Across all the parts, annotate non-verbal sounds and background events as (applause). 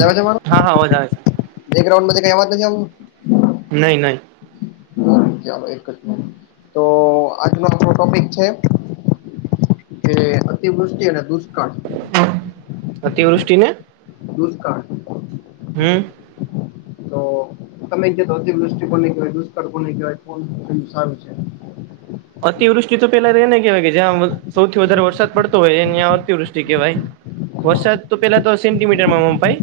જવા દેવાનો, હા હા અવાજ આવે છે બેકગ્રઉન્ડ કઈ અવાજ નહી નહી. એક જ નહી (unintelligible) તો આજનો આપરો ટોપિક છે કે અતિવૃષ્ટિ અને દુ કાળ. અતિવૃષ્ટિને દુષ્કાળ હમ્મ (inaudible) તો તમે તો અતિવૃષ્ટી કોને કેવાય દુષ્કળ કને કહેવાય (unintelligible) સારું છે અતિવૃષ્ટિ તો પેલા એને કહેવાય કે જ્યાં સૌથી વધારે વરસાદ પડતો હોય એને અતિવૃષ્ટિ કેવાય. હા વરસાદ તો પેલા તો સેન્ટીમીટર માં મપાઈ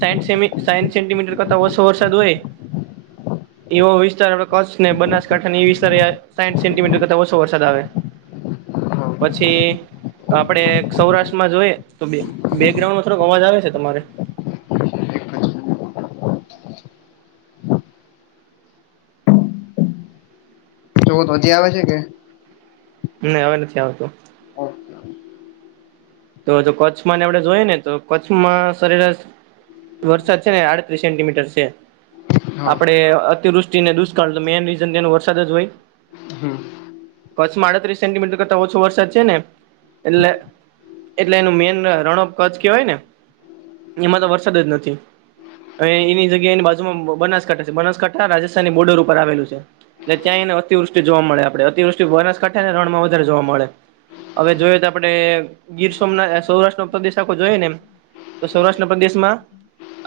સાઠ સેમી સેન્ટીમીટર કરતા ઓછો વરસાદ હોય એવો વિસ્તાર આપડ કચ્છ ને બનાસકાંઠા એ વિ સાઈઠ સેન્ટીમીટર કરતા ઓછો વરસાદ આવે હા પછી આપડે સૌરાષ્ટ્રમાં જોઈએ તો બેકગ્રાઉન્ડમાં થોડોક અવાજ આવે છે તમારે જો તો હજી આવે છે કે નહી હવે નથી આવતું ઓકે તો જો કચ્છમાંને આપડણે જોઈએ ને તો કચ્છમાં સરેરાસ વરસાદ છે ને આડત્રીસ સેન્ટીમીટર છે હા આપડે અતિવૃષ્ટિને દુષ્કાળ તો મેન રીઝન તેનો વરસાદ જ હોય હમ કચ્છમાં અડત્રીસ સેન્ટીમીટર કરતા ઓછો વરસાદ છે ને એટલે. એટલે એનું મેન રણઅપ કચ્ચ કેવાય ને એમાં તો વરસાદ જ નથી. અ એની જગ્યા એની બાજુમાં બનાસકાંઠા છે બનાસકાંઠા રાજસ્થાનની બોર્ડર ઉપર આવેલું છે. એટલે ત્યાંય ને અતિવૃષ્ટ જોવા મળે આપડે અતિવૃષ્ટિ બનાસકાંઠા ને રણમાં વધારે જોવા મળે. હવે જોયએ તો આપણે. ગીર સોમના સૌરાષ્ટ્ર નો પ્રદેશ આખો જોઈએ ને એમ તો સૌરાષ્ટ્રના પ્રદેશ માં.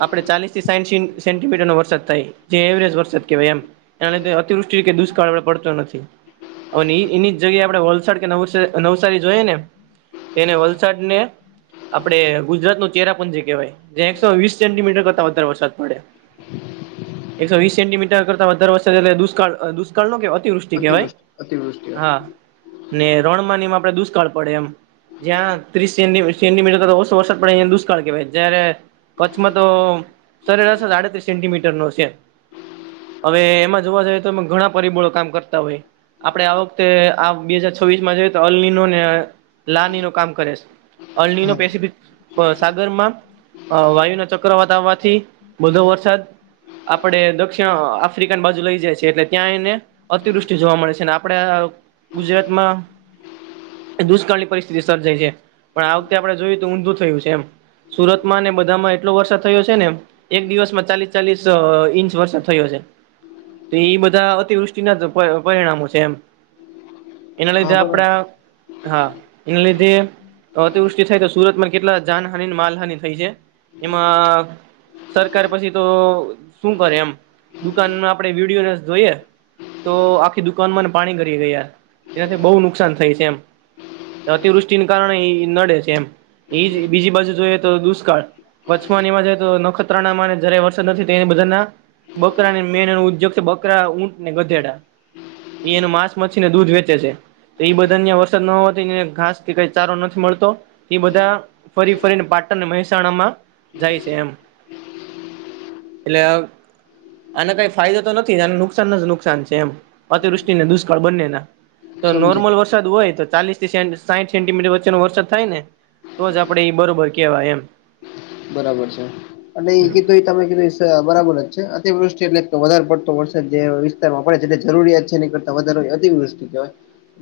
આપડણે ચાલીસ થી સા સેન્ટીમીટરો વરસાદ થાય જે એવરેજ વરસાદ કહેવાય એમ. એને તે અતિવૃષ્ટ કે દુષ્કાળ હવે પડતો નથી. અને એ એની જગ્યા આપડે વલસાડ કે નવ નવસારી જોઈએ ને. તેને વલસાડ ને આપડે ગુજરાત નું ચરા પુંજી કહેવાય. જે્યાં એકસો વીસ સેન્ટીમીટર કરતાં વધારે વરસાદ પડે. એકસો વીસ સેીમીટર કરતા વધારે વરસાદ એટલે દષ્ળ દુષ્કાળ નો કહેવાય અતિવૃષ્ટિ કેવાય અતિવૃષ્ટિ આવે. હા ને રણમાનીમાં આપડે દુષ્કાળ પડે એમ. જ્યાં ત્રીસ સે સેન્ટીમીટર ઓસો વરસાદ પડે દુષ્કાળ કહેવાય જયારે કચ્છમાં તો સરેરા છે આડત્રીસ સેન્ટીમીટર નો છે. હવે એમાં જોવા જઈએ તોમે ઘણા પરિબળો કામ કરતા હોય. આપડે આ વખતે આ બે હાજાર છવવીસ માં જોઈએ તો અલની નો ને લાની ન. કામ કરે છે અર્નો હા પેસફિક સાગરમાં. અ વાયુ નો ચક્ર વધાવાતી બધો વરસાદ. આપડે દક્ષિણ આફ્રિકાની બાજુ લઈ જાય છેએ એટલે ત્યાં એને. અતિવૃષ્ટિ જોવા મળે છે અને આપડા ગુજરાતમાં દુષ્કાળની પરિસ્થિત. સર્જાય છે પણ આ વખતે આપણે જોયું તો ઊંધું થયું છે એમ. સુરતમાં ને બધામાં એટલો વરસાદ થયો છે ને. એક દિવસમાં ચાલીસ ચાલીસ ઇંચ વરસાદ થયો છે. તો એ બધા અતિવૃષ્ટિના જ પરિણામો છે એમ. એના હા લેધે આપણા બરાબર હા. એના લીધે અતિવૃષ્ટિ થાય તો સુરત માં કેટલા જાનહાની માલહાની થઈ છે. એમાં. સરકાર પછી તો શું કરે એમ દુકાન મા આપડે વિડીયોને જોઈએ. તો આખી દુકાન માં પાણી ગરી ગયા એનાથી બહુ નુકસાન થાય છે એમ. અતિવૃષ્ટિને કારણે એ નડે છે એમ એ બીજી બાજુ જોઈએ તો દુષ્કાળ. કચ્છ એમાં જાય તો નખત્રા ના જયારે વરસાદ નથી તે એની બધા ના. બકરા ને મેન નો ઉદ્યોગ છે બકરા ઊંટને ગધેડા. એ એનું માંસ મછી ને દૂધ વેચે છે તો એ બધા અહં વરસાદ ન હોથી ને. ઘાસ થી કઈ ચારો નથી મળતો એ બધા ફરી ફરીને પાટણ મહેસાણા માં. જાય છે એમ એટલે. આને કઈ ફાયદો તો નથી આને નુકસાન ન જ નુકસાન છે એમ અતિવૃષ્ટિને દુષ્કાળ બંને ના. તો સમજી નોર્મલ ગયો વરસાદ હોય તો ચાલીસ થી સે. સાઈઠ સેન્ટીમીટર વચ્ચેનો વરસાદ થાય ને તો જ આપડણે એ બરોબર કેહેવાય એમ. બરાબર છે અને એ કીધું એ તમે કીધું. બરાબર જ છે અતિવૃષ્ટિ એટલે વધારે પડતો વરસાદ જે વિસ્તારમાં પડે છે જરૂરિયાત છે એની. વધારો તે વૃસ્તુ કેવાય.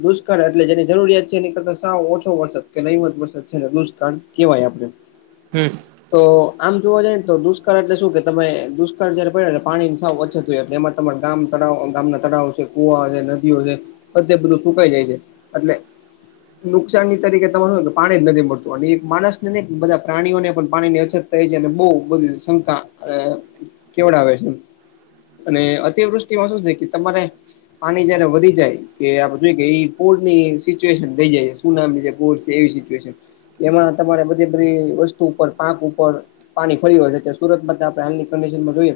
દુષ્કાળ એટલે જેની જરૂરિયાત છે એની કરતા સાવ ઓછો વરસાદ કે નહી હોયે વરસાદ છેને દુષ્કાળ કહેવાય આપણે. હમ્મ તો આમ જોવા જાય ને તો દુષ્કળ એટલે શું કે તમે દુષ્કળ જયારે પડેને પાણીની સાવ ઓચછત થય જય તેએમાં. તમા ગામ તાવ ગામના તળાવ છે કુવા છે નદીઓ છે. બધે બધું સુકાઈ જાય છે એટલે. નુકસાાનની તરીકે તને શું પાણી જ નથી મળતું અને એક માણસ ને ને બધા પ્રાણીઓને પણ. પાણી ની અછત થાય છે અને બહ બધી શંકા કેવડાવે છે. અને અતિવૃષ્ટિમાં શું છે કે તમારે પાણી જયારે વધી જાય કે આપ જોઈ કે એ પોર ની સિચ્યુએશન થઈ જાય (unintelligible) છે એવી સિચ્યુએશન એમાં તમારે બધી બધી વસ્તુ પર પાક ઉપર પાણી ફરી હોય છે સુરત માં આપણે હાલની કંડિશનમાં જોઈએ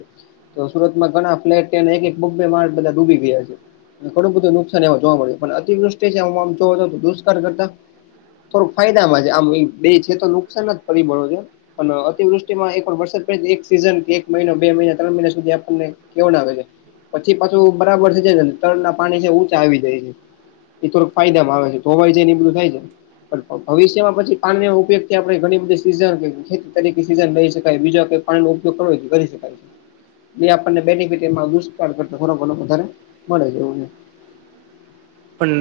તો સુરતમાં ઘણા ફ્લેટ અને એક એક બેબે માડ બધા ડૂબી ગયા છે ઘણું બધું નુકસાન એ જોવા મળ્યું પણ અતિવૃષ્ટ છે હું આમ જો દુષ્ળ કરતા થોડુંક ફાયદામાં છે આમ બે છે તો નુકસાન જ પરિબળો છે અને અતિવૃષ્ટિમાં એક પણર વરસાદ પડ એક સિઝન કે એક મહિનો બે મહિના ત્રણ મહિના સુધી આ પૂર રે કેવું નાાગે છે પછી પાછું બરાબર થ જ તળ ના પાણી છે ઊંચા આવી જાય છે એ થોડક ફાયદામાં આવે છે તો હોવાય છે એને એ બધું થાય છે પણ ભવિષ્યમાં પછી પાન ન ઉપયોગથી આપણે ઘણી બધી સીઝન ખેતી તરીકે સીઝન લહી શકાય બીજા કઈ પાણી નો ઉપયોગ કરવો કરી શકાય એ આપણને બેનિફિટ એ દુષકાળ કરતા વધારે મળે એવુ છે પણ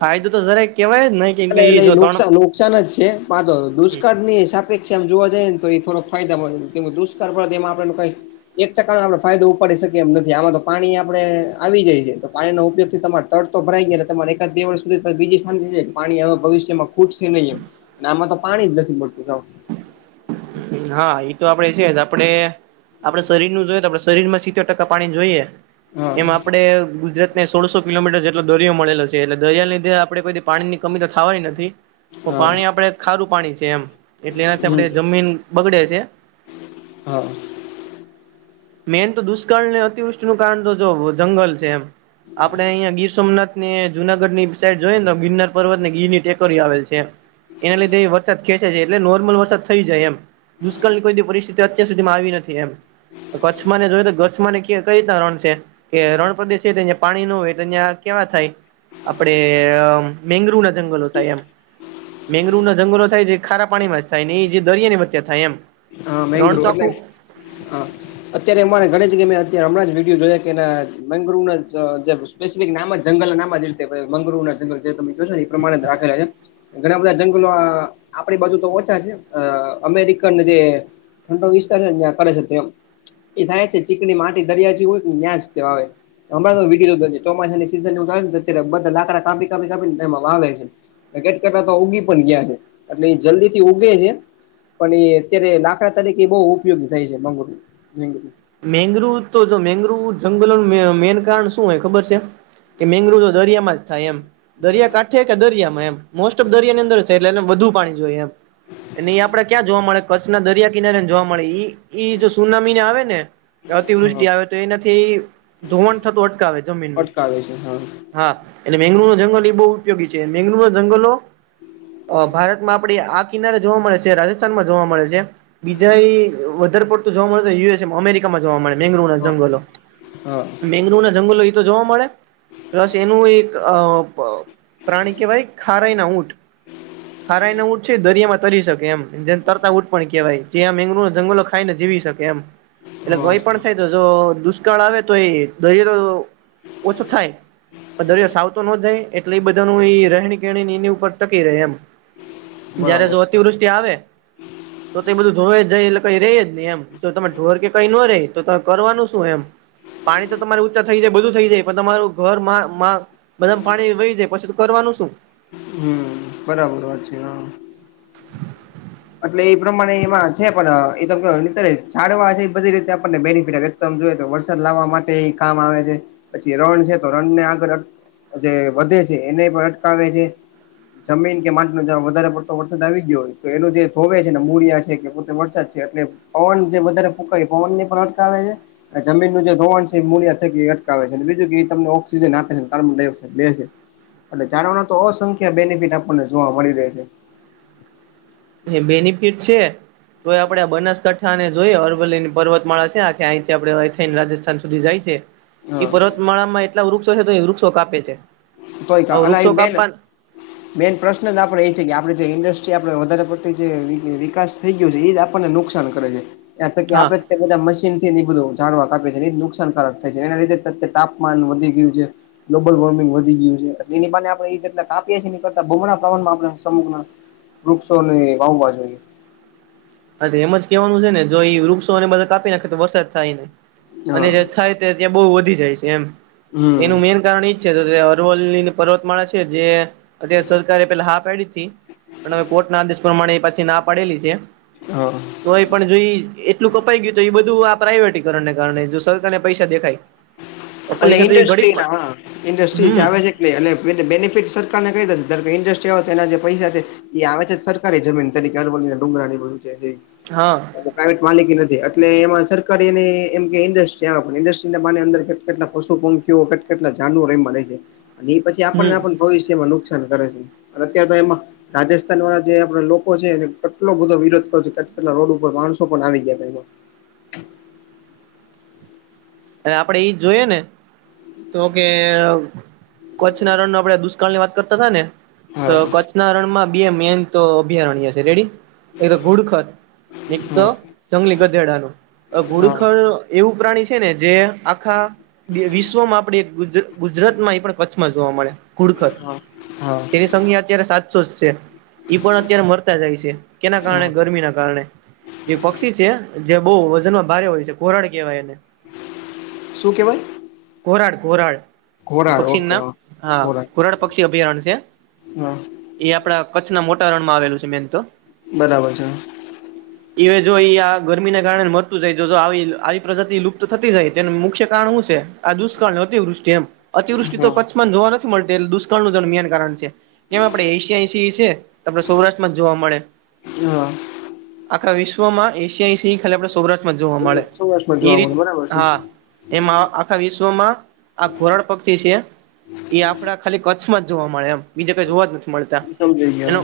ફાયદો તો જરા કેવાય નહી કેમ કે અને એલેઈ જો નુક ત્રણ નુકસાન જ છે વા તો દુષ્કાર્ળ ની હિસાબ અપેક્ષમ જોવા જઈાય ને તો એ થો ફાયદ મા પર દુષ્કાળ તે આપડને કઈ એક ટકાનો આપણે ફાયદો ઉપાડી શકીએ એમ નથી આમાં તો પાણી આપડણે આવી જાય છે તો પાણીનો ઉપયોગ થી તમારે તડ તો ભરાઈ ગયા તમારે એક જ બેર્ષ સુધી બીજી શાંતિ પાણી હવે ભવિષ્યમાં ખૂટશે નહી એમ આમાં તો પાણી જ નથી મળતું હા એ તો આપડે છે જ આપડે આપડે શરીર નું જોયએ તો આપડ શરીરમાં સિત્તેર ટકા પાણી જોઈએ હા એમા આપણે ગુજરાતને સોળસો કિલોમીટર જેટલો દરિયો મળેલો છે એટલે દરિયાની લીધે આપણે પછી પાણી ની કમી તો થવાની નથી તો હા પાણી આપડ ખારું પાણી છે એમ એટલે એનાથી હમ આપણે જમીન બગડે છે હા મેન તો દુષ્કાળને અતિવૃષ્ટિનું કારણ તો જો જંગલ છે એમ આપડે અહિયા ગીર સોમનાથ ને જુનાગઢ ની સાઈડ જોઈ ને તો ગિરનાર પર્વત ને ગીર ની ટેકોરી આવેલ છે એમ એના લીધે એ વરસાદ ખેંચ છે એટલે નોર્મલ વરસાદ થઈ જાય એમ દુષ્કાળની કોઈ દી પરિસ્થિતિ અત્યાર સુધીમાં આવી નથી એમ કચ્છમાંને જોય તો કચ્છમાંને ક કઈ રી રણ છે કે રણ પ્રદેશ પાણી નું (unintelligible) કેવા થાય આપડે મેગ્રુ નથી જંગલો થાય એમ મેગ્રુવ ના જંગલો થાય જે ખારા પાણીમાં જ થાય ને એ જે દરિયા ની થાય એમ હા મેગ્રુ એટલે હા અત્યારે અરે ગણી કે મેં અત હમણાં જ વિડીયો જોયા કેના મેંગ્રુ (unintelligible) જે સ્પેસિફિક નામ જંગલ નામ જ રતે મંગરુ ના જંગલ જે તમે જો છો એ પ્રમાણે જ રાખેલા છે. ઘણા બધા જંગલો આપણી બાજુ તો ઓછા છે અમેરિકા જે ઠંડો વિસ્તાર છેને ત્યાં કરે છે તેમ એ થાય છે ચીકની માટી દરિયા જે હોય કે ન્યાંજ તેવા આવે હમણા તો વિડી ધ ચોમાસાની સીઝન ને અત્યારે બધા લાકડા કાપી કાપી કાપી ને એમાં વાવે છે. કેટકટાતા ઉગી પણ ગયા છે એટલે એ જલ્દી થી ઉગે છે પણ એ અત્યારે લાકડા તરીકે એ બહુ ઉપયોગી થાય છે બંગરું ભડું મેગ્રુવ તો જો મેગ્રુવ જંગલોનું મેન કારણ શું હોય ખબર છે. કે મેંગ્રુ તો દરિયામાં જ થાય એમ દરિયા કાંઠે કે દરિયામાં એમ મોસ્ટ ઓફ દરિયા ની અંદર છે એટલે એને વધુ પાણી જોયએ એમ હી એ આપડે ક્યાં જોવા મળે કચ્છના દરિયા કિનારેને જોવા મળે ઈ ઈ જો સુનામીને આવે ને અતિવૃષ્ટિ હા આવે તો એનાથી ધોવાણ થતું અટકાવે જમીનનું અટકાવે છે હા હા એટલે મેગ્રુ નો જંગલ એ બહુ ઉપયોગી છે મેગ્રુો ન જંગલો અ ભારતમાં આપણે આ કિનારે જોવા મળે છે રાજસ્થાનમાં જોવા મળે છે. બીજા એ વધારે પડતો જોવા મળે યુએસમ અમેરિકા જોવા મળે મેગ્રુવ ના હા જંગલો હા મેગ્રુવ ના જંગલો એ તો જોવા મળે. પ્લસ એનું એક અ પ્રાણી કેહેવાય ખારાઈ ના ઊંટ હ. ખારાઈ ના ઊંટ છે દરિયામાં તરી શકે એમ જેમ તરતા ઊટ પણ કહેવાય જે મેગ્રુ જંગલો ખાઈ ને જીવી શકે એમ એટલે હા ગય પણ થાય તો જો દુષ્કાળ આવે તો એ દરિયો ઓછો થાય. દરિયા સાવતો ન જાય એટલે બધા નુ રહેણી કેણી એની ઉપર ટકી રહેે એમ જયારે બરાબર જો અતિવૃષ્ટિ આવે તો તે એ બધું ધોવે જાય એટલે કઈ રહી જ નહી એમ જો તમે ઢોર કે કઈ નો રે તો કરવાનું શું એમ પાણી તો તમારે ઊંચા થઈ જાય બધું થઈ જાય પણ તમારું ઘર માં માં બધા પાણી વહી જાય પછી તો કરવાનું શું હમ બરાબર વાત છે હ એટલે એ પ્રમાણે એમાં છે પણ એ ત કે ની ચડવા છે બધી રીતે આપણને બેનિફિટ આવે. ઉમ જો તો વરસાદ લાવવા માટે એ કામ આવે છે પછી રણ છે તો રણ ને આગળ જે વધે છે એને પણ અટકાવે છે. જમીન કે માટી ન વધારે પડતો વરસાદ આવી ગયો હોય તો એનો જે ભોવે છે ને મૂરિયા છે કે પોતે વરસાદ છે એટલે પવન જે વધારે ફૂંકાય પવન ને પણ અટકાવે છે. જમીનનું જે ધોવાણ છે એ મૂળિયા થકી એ અટકાવે છે બીજું કે તમને ઓક્સિજન આપે છે કાર્બન ડાયક્સાઇડ બે છે. એટ જાણવાના તો અસંખ્ય બેનિફિટ આપણને જોવા મળી રહે છે. એ બેનિફિટ છે. તોય આપડે બનાસકાંઠા ને જોઈએ અરવલ્લી ની પર્વતમાળા છે આ કેે અહીંથી આપડે રાજસ્થાન સુધી જાય છે એ હ પર્વતમાળામાં એટલા વૃક્ષો છે તો એ વૃક્ષો કાપે છે. તોય ક હવે અલા એ વૃક્ષો મેન કાપવા મેઈન પ્રશ્ન જ આપણે એ છે કે આપણે જે ઇન્ડસ્ટ્રી આપણે વધારે પડતી જે વિકાસ થઈ ગયો છે એ જ આપણે આપણને નુકસાન કરે છે એયાં થકી હા આપણે. બધા મશીન થી એ બધું જાડવા કપે છે એ નુકસાનકારક થાય છે એના લીધત્ય તાપમાન વધી ગયું છે. ગ્લોબલ વોર્મિંગ ગયું એ એની આપણે જેલા કાપી એ કરતા ભમ પ્રમાણમાં આપણે સમુ વૃક્ષો ને ભાવભાજી. હા એમ જ કેહેવાનું છે ને જો એ વૃક્ષોને બધા કાપી નાખે તો વરસાદ થાય નહી અને હા જે થાય ત્યાં બહુ વધી જાય છે એમ હમ તેનું મેન કારણ એ અરવલ્લી ની પર્વતમાળા છે જે અત્યારે સરકારે પેલા હા પડીથી પણ હવે કોર્ટ ના આદેશ પ્રમાણે પછી ના પડેલી છે. હા. તો હોય પણ જો એટલું કપાઈ ગયું તો એ બધું આ પ્રાઈઇવેટીકરણને કારણે જો સરકાર ને પૈસા દેખાય. તો અ પૈસા તો એ ન્ડસ્ટ્રી ઘડીક ના ન્સ્ટ્રી જ હમ આવે છે. નહી અને એ બેનિફિટ સરકારને કરી દે ધાર કે ઇન્ડસ્ટ્રી આવે તો એના જે પૈસા છે. એ આવે છે સરકારી જમીન તરીકેર બનીને ડુંગરા ની બધું છે. હા. પ્રાઇવેટ માલિકી નથી એટલે એમાં સરકારી અને એમ કે ઇન્ડસ્ટ્રી પણ ઇન્ડસ્ટ્રી અંદર કેટલા પશુ પંખીઓ કેટ કેટલા જાનુવરો એમાં રહે છે અને એ પછી આપણને હમ ભવિષ્યમાં નુકસાન કરે છે અને અત્યારેાર તો એમાં રાજસ્થાન વાળા જે આપડે લોકો છે એને કેટલો બધો વિરોધ કરો છ કે કેટલા રોડ ઉપર માણસો પણ આવી ગયા એમાં અને આપડે એઈ જોયએ ને તો કે કચ્છના રન આપણે દુષ્કાળ ની વાત કરતા હતા ને તો હા કચ્છના રણમાં બે મેન તો અભયારણ્ય છે રેડી એક તો ઘુડખર એક તો હા જંગલી ગધેડાનું હા ઘુડખડ એવું પ્રાણી છે ને જે આખા વિશ્વમાં આપણે ગુજરાત માં પણ જોવા મળેુડ હા તેની સંખ્યા અત્યારે સાતસો છે. ઈ પણ અત્યારે મરતા જાય છે કેના હા કારણે હા ગરમી ના કારણે જે પક્ષી છે. જે બહુ વજનમાં ભારે હોય છે કોરાડ કેહેવાય એને શું કેવાય. કોરાડ કોરાડ એ ઘોરાડ પક્ષીનું ઓકે નામ હા ઘોરાડ કુરાડ પક્ષી અભયારણ છે. હા એ આપડા કચ્છના મોટા રણમાં આવેલું છે મેઈન તો બરાબર છે. એવે જો એ આ ગરમીને કારણે મળરતું જાય જો જો આવી આવી પ્રજાતિ લુપ્ત થતી જાય તેનું મુખ્ય કારણ શું છે આ દુષ્કળ અતિવૃષ્ટિ એમ અતિવૃષ્ટિ તો હા કચ્છ જોવા નથી મળતું દુષ્કાળ નું મેન કારણ છે એમ આપણે એશિયા એશ છે આપડણે સૌરાષ્ટ્ર માં જ જોવા મળે હા. આખા વિશ્વમાં એશિયા સિંહ ખાલી આપણા સૌરાષ્ટ્રમાં જોવા મળે સૌરાષ્ટ્રમાં એ જોવા મળે રીત બરાબર છે હા એમાં આખા વિશ્વમાં આ ઘોરડ પક્ષી છે. એ આપડા ખાલી કચ્છમાં જ જોવા મળે એમ બીજા કઈ જોવા જ નથી મળતા સમજાઈ એનો ગયો.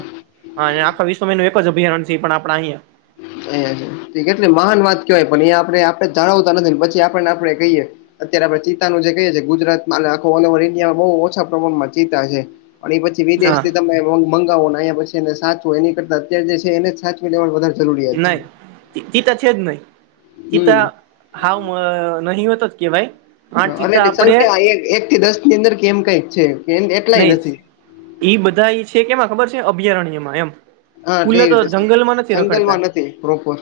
હા આખા વિશ્વમાં એનું એક જ અભયારણ્ય છે પણ આપણે અહીંયા એ કેટલી મહાન વાત કેવાય પણ એ આપે આપડે જણાવતા નથી ને પછી આપડે ને આપડે કહીએ અત્યારે આપણે ચીતાનું જે કઈએ છીએ ગુજરાતમાં આખ ઓલ ઓવર ઇન્ડિયામાં બહુ ઓછા પ્રમાણમાં ચિત્તા છે. અને એ પછી વિદેશ હા થી તમે મંગાવોં પછી એ સાચવો એની કરતા અત્યારે જે છે એને સાચવી લેવુ વધારે જરૂરિયાત નહીં છે એ તો છે જ નહી તે હમ તો સાવ નહીવત જ કેવાય. આ અને ચિતા એની આપડે સંખ્યા એક થી દસ ની અંદર કેમ કઈક છે એટલાય નથી એ બધા એ છે કેમાં ખબર છે અભયારણ્યમાં એમ હા ક ખુલ્લે તો રીતે જંગલમાં નથી સા રખડતા જંગલમાં નથી પ્રોપર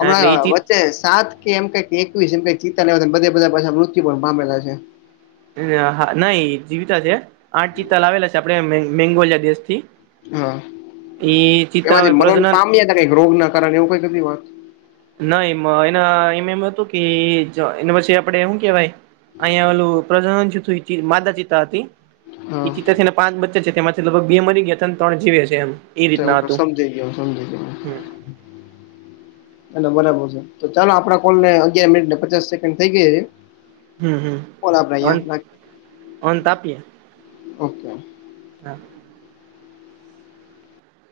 હા એટલે એ ચી હમણાં સાત કે એમ ક એકવીસ એમ ચીતા બધ બધા પાછા મૃત્યુ પણ પામેલા છે. હા નહી જીવતા છે આઠ ચિત્તા લાવેલા છે આપડે મેંગોલિયા દેશ થી હા એમાંથી મરણ પ્રજનન પામ્યા હતા કઈક રોગ ના કારણે એવું કઈક વાત ના એ એના એમ એમ હતું કે એને પછી આપડે શું કેવાય? અહીંયા ઓલું પ્રજન છું માદા ચિતા હતી એ હા ચિત છે ને પાચ બચ્ચે છે તેમાંથી લગભગ બે મરી ગયા હતા અને ત્રણ જીવે છે એમ એ તે એવું રીતના હતું કસમ થઈ ગયો (unintelligible) હમ એ બરાબર છે તો ચાલો આપડા કોલ ને અગિયાર મિનિટને પચાસ સેકન્ડ થઇ ગયા છે હમ હમ કોલ આપણે અંત અહીંયા નાખીએ અંત આપીએ. ઓકે. હ.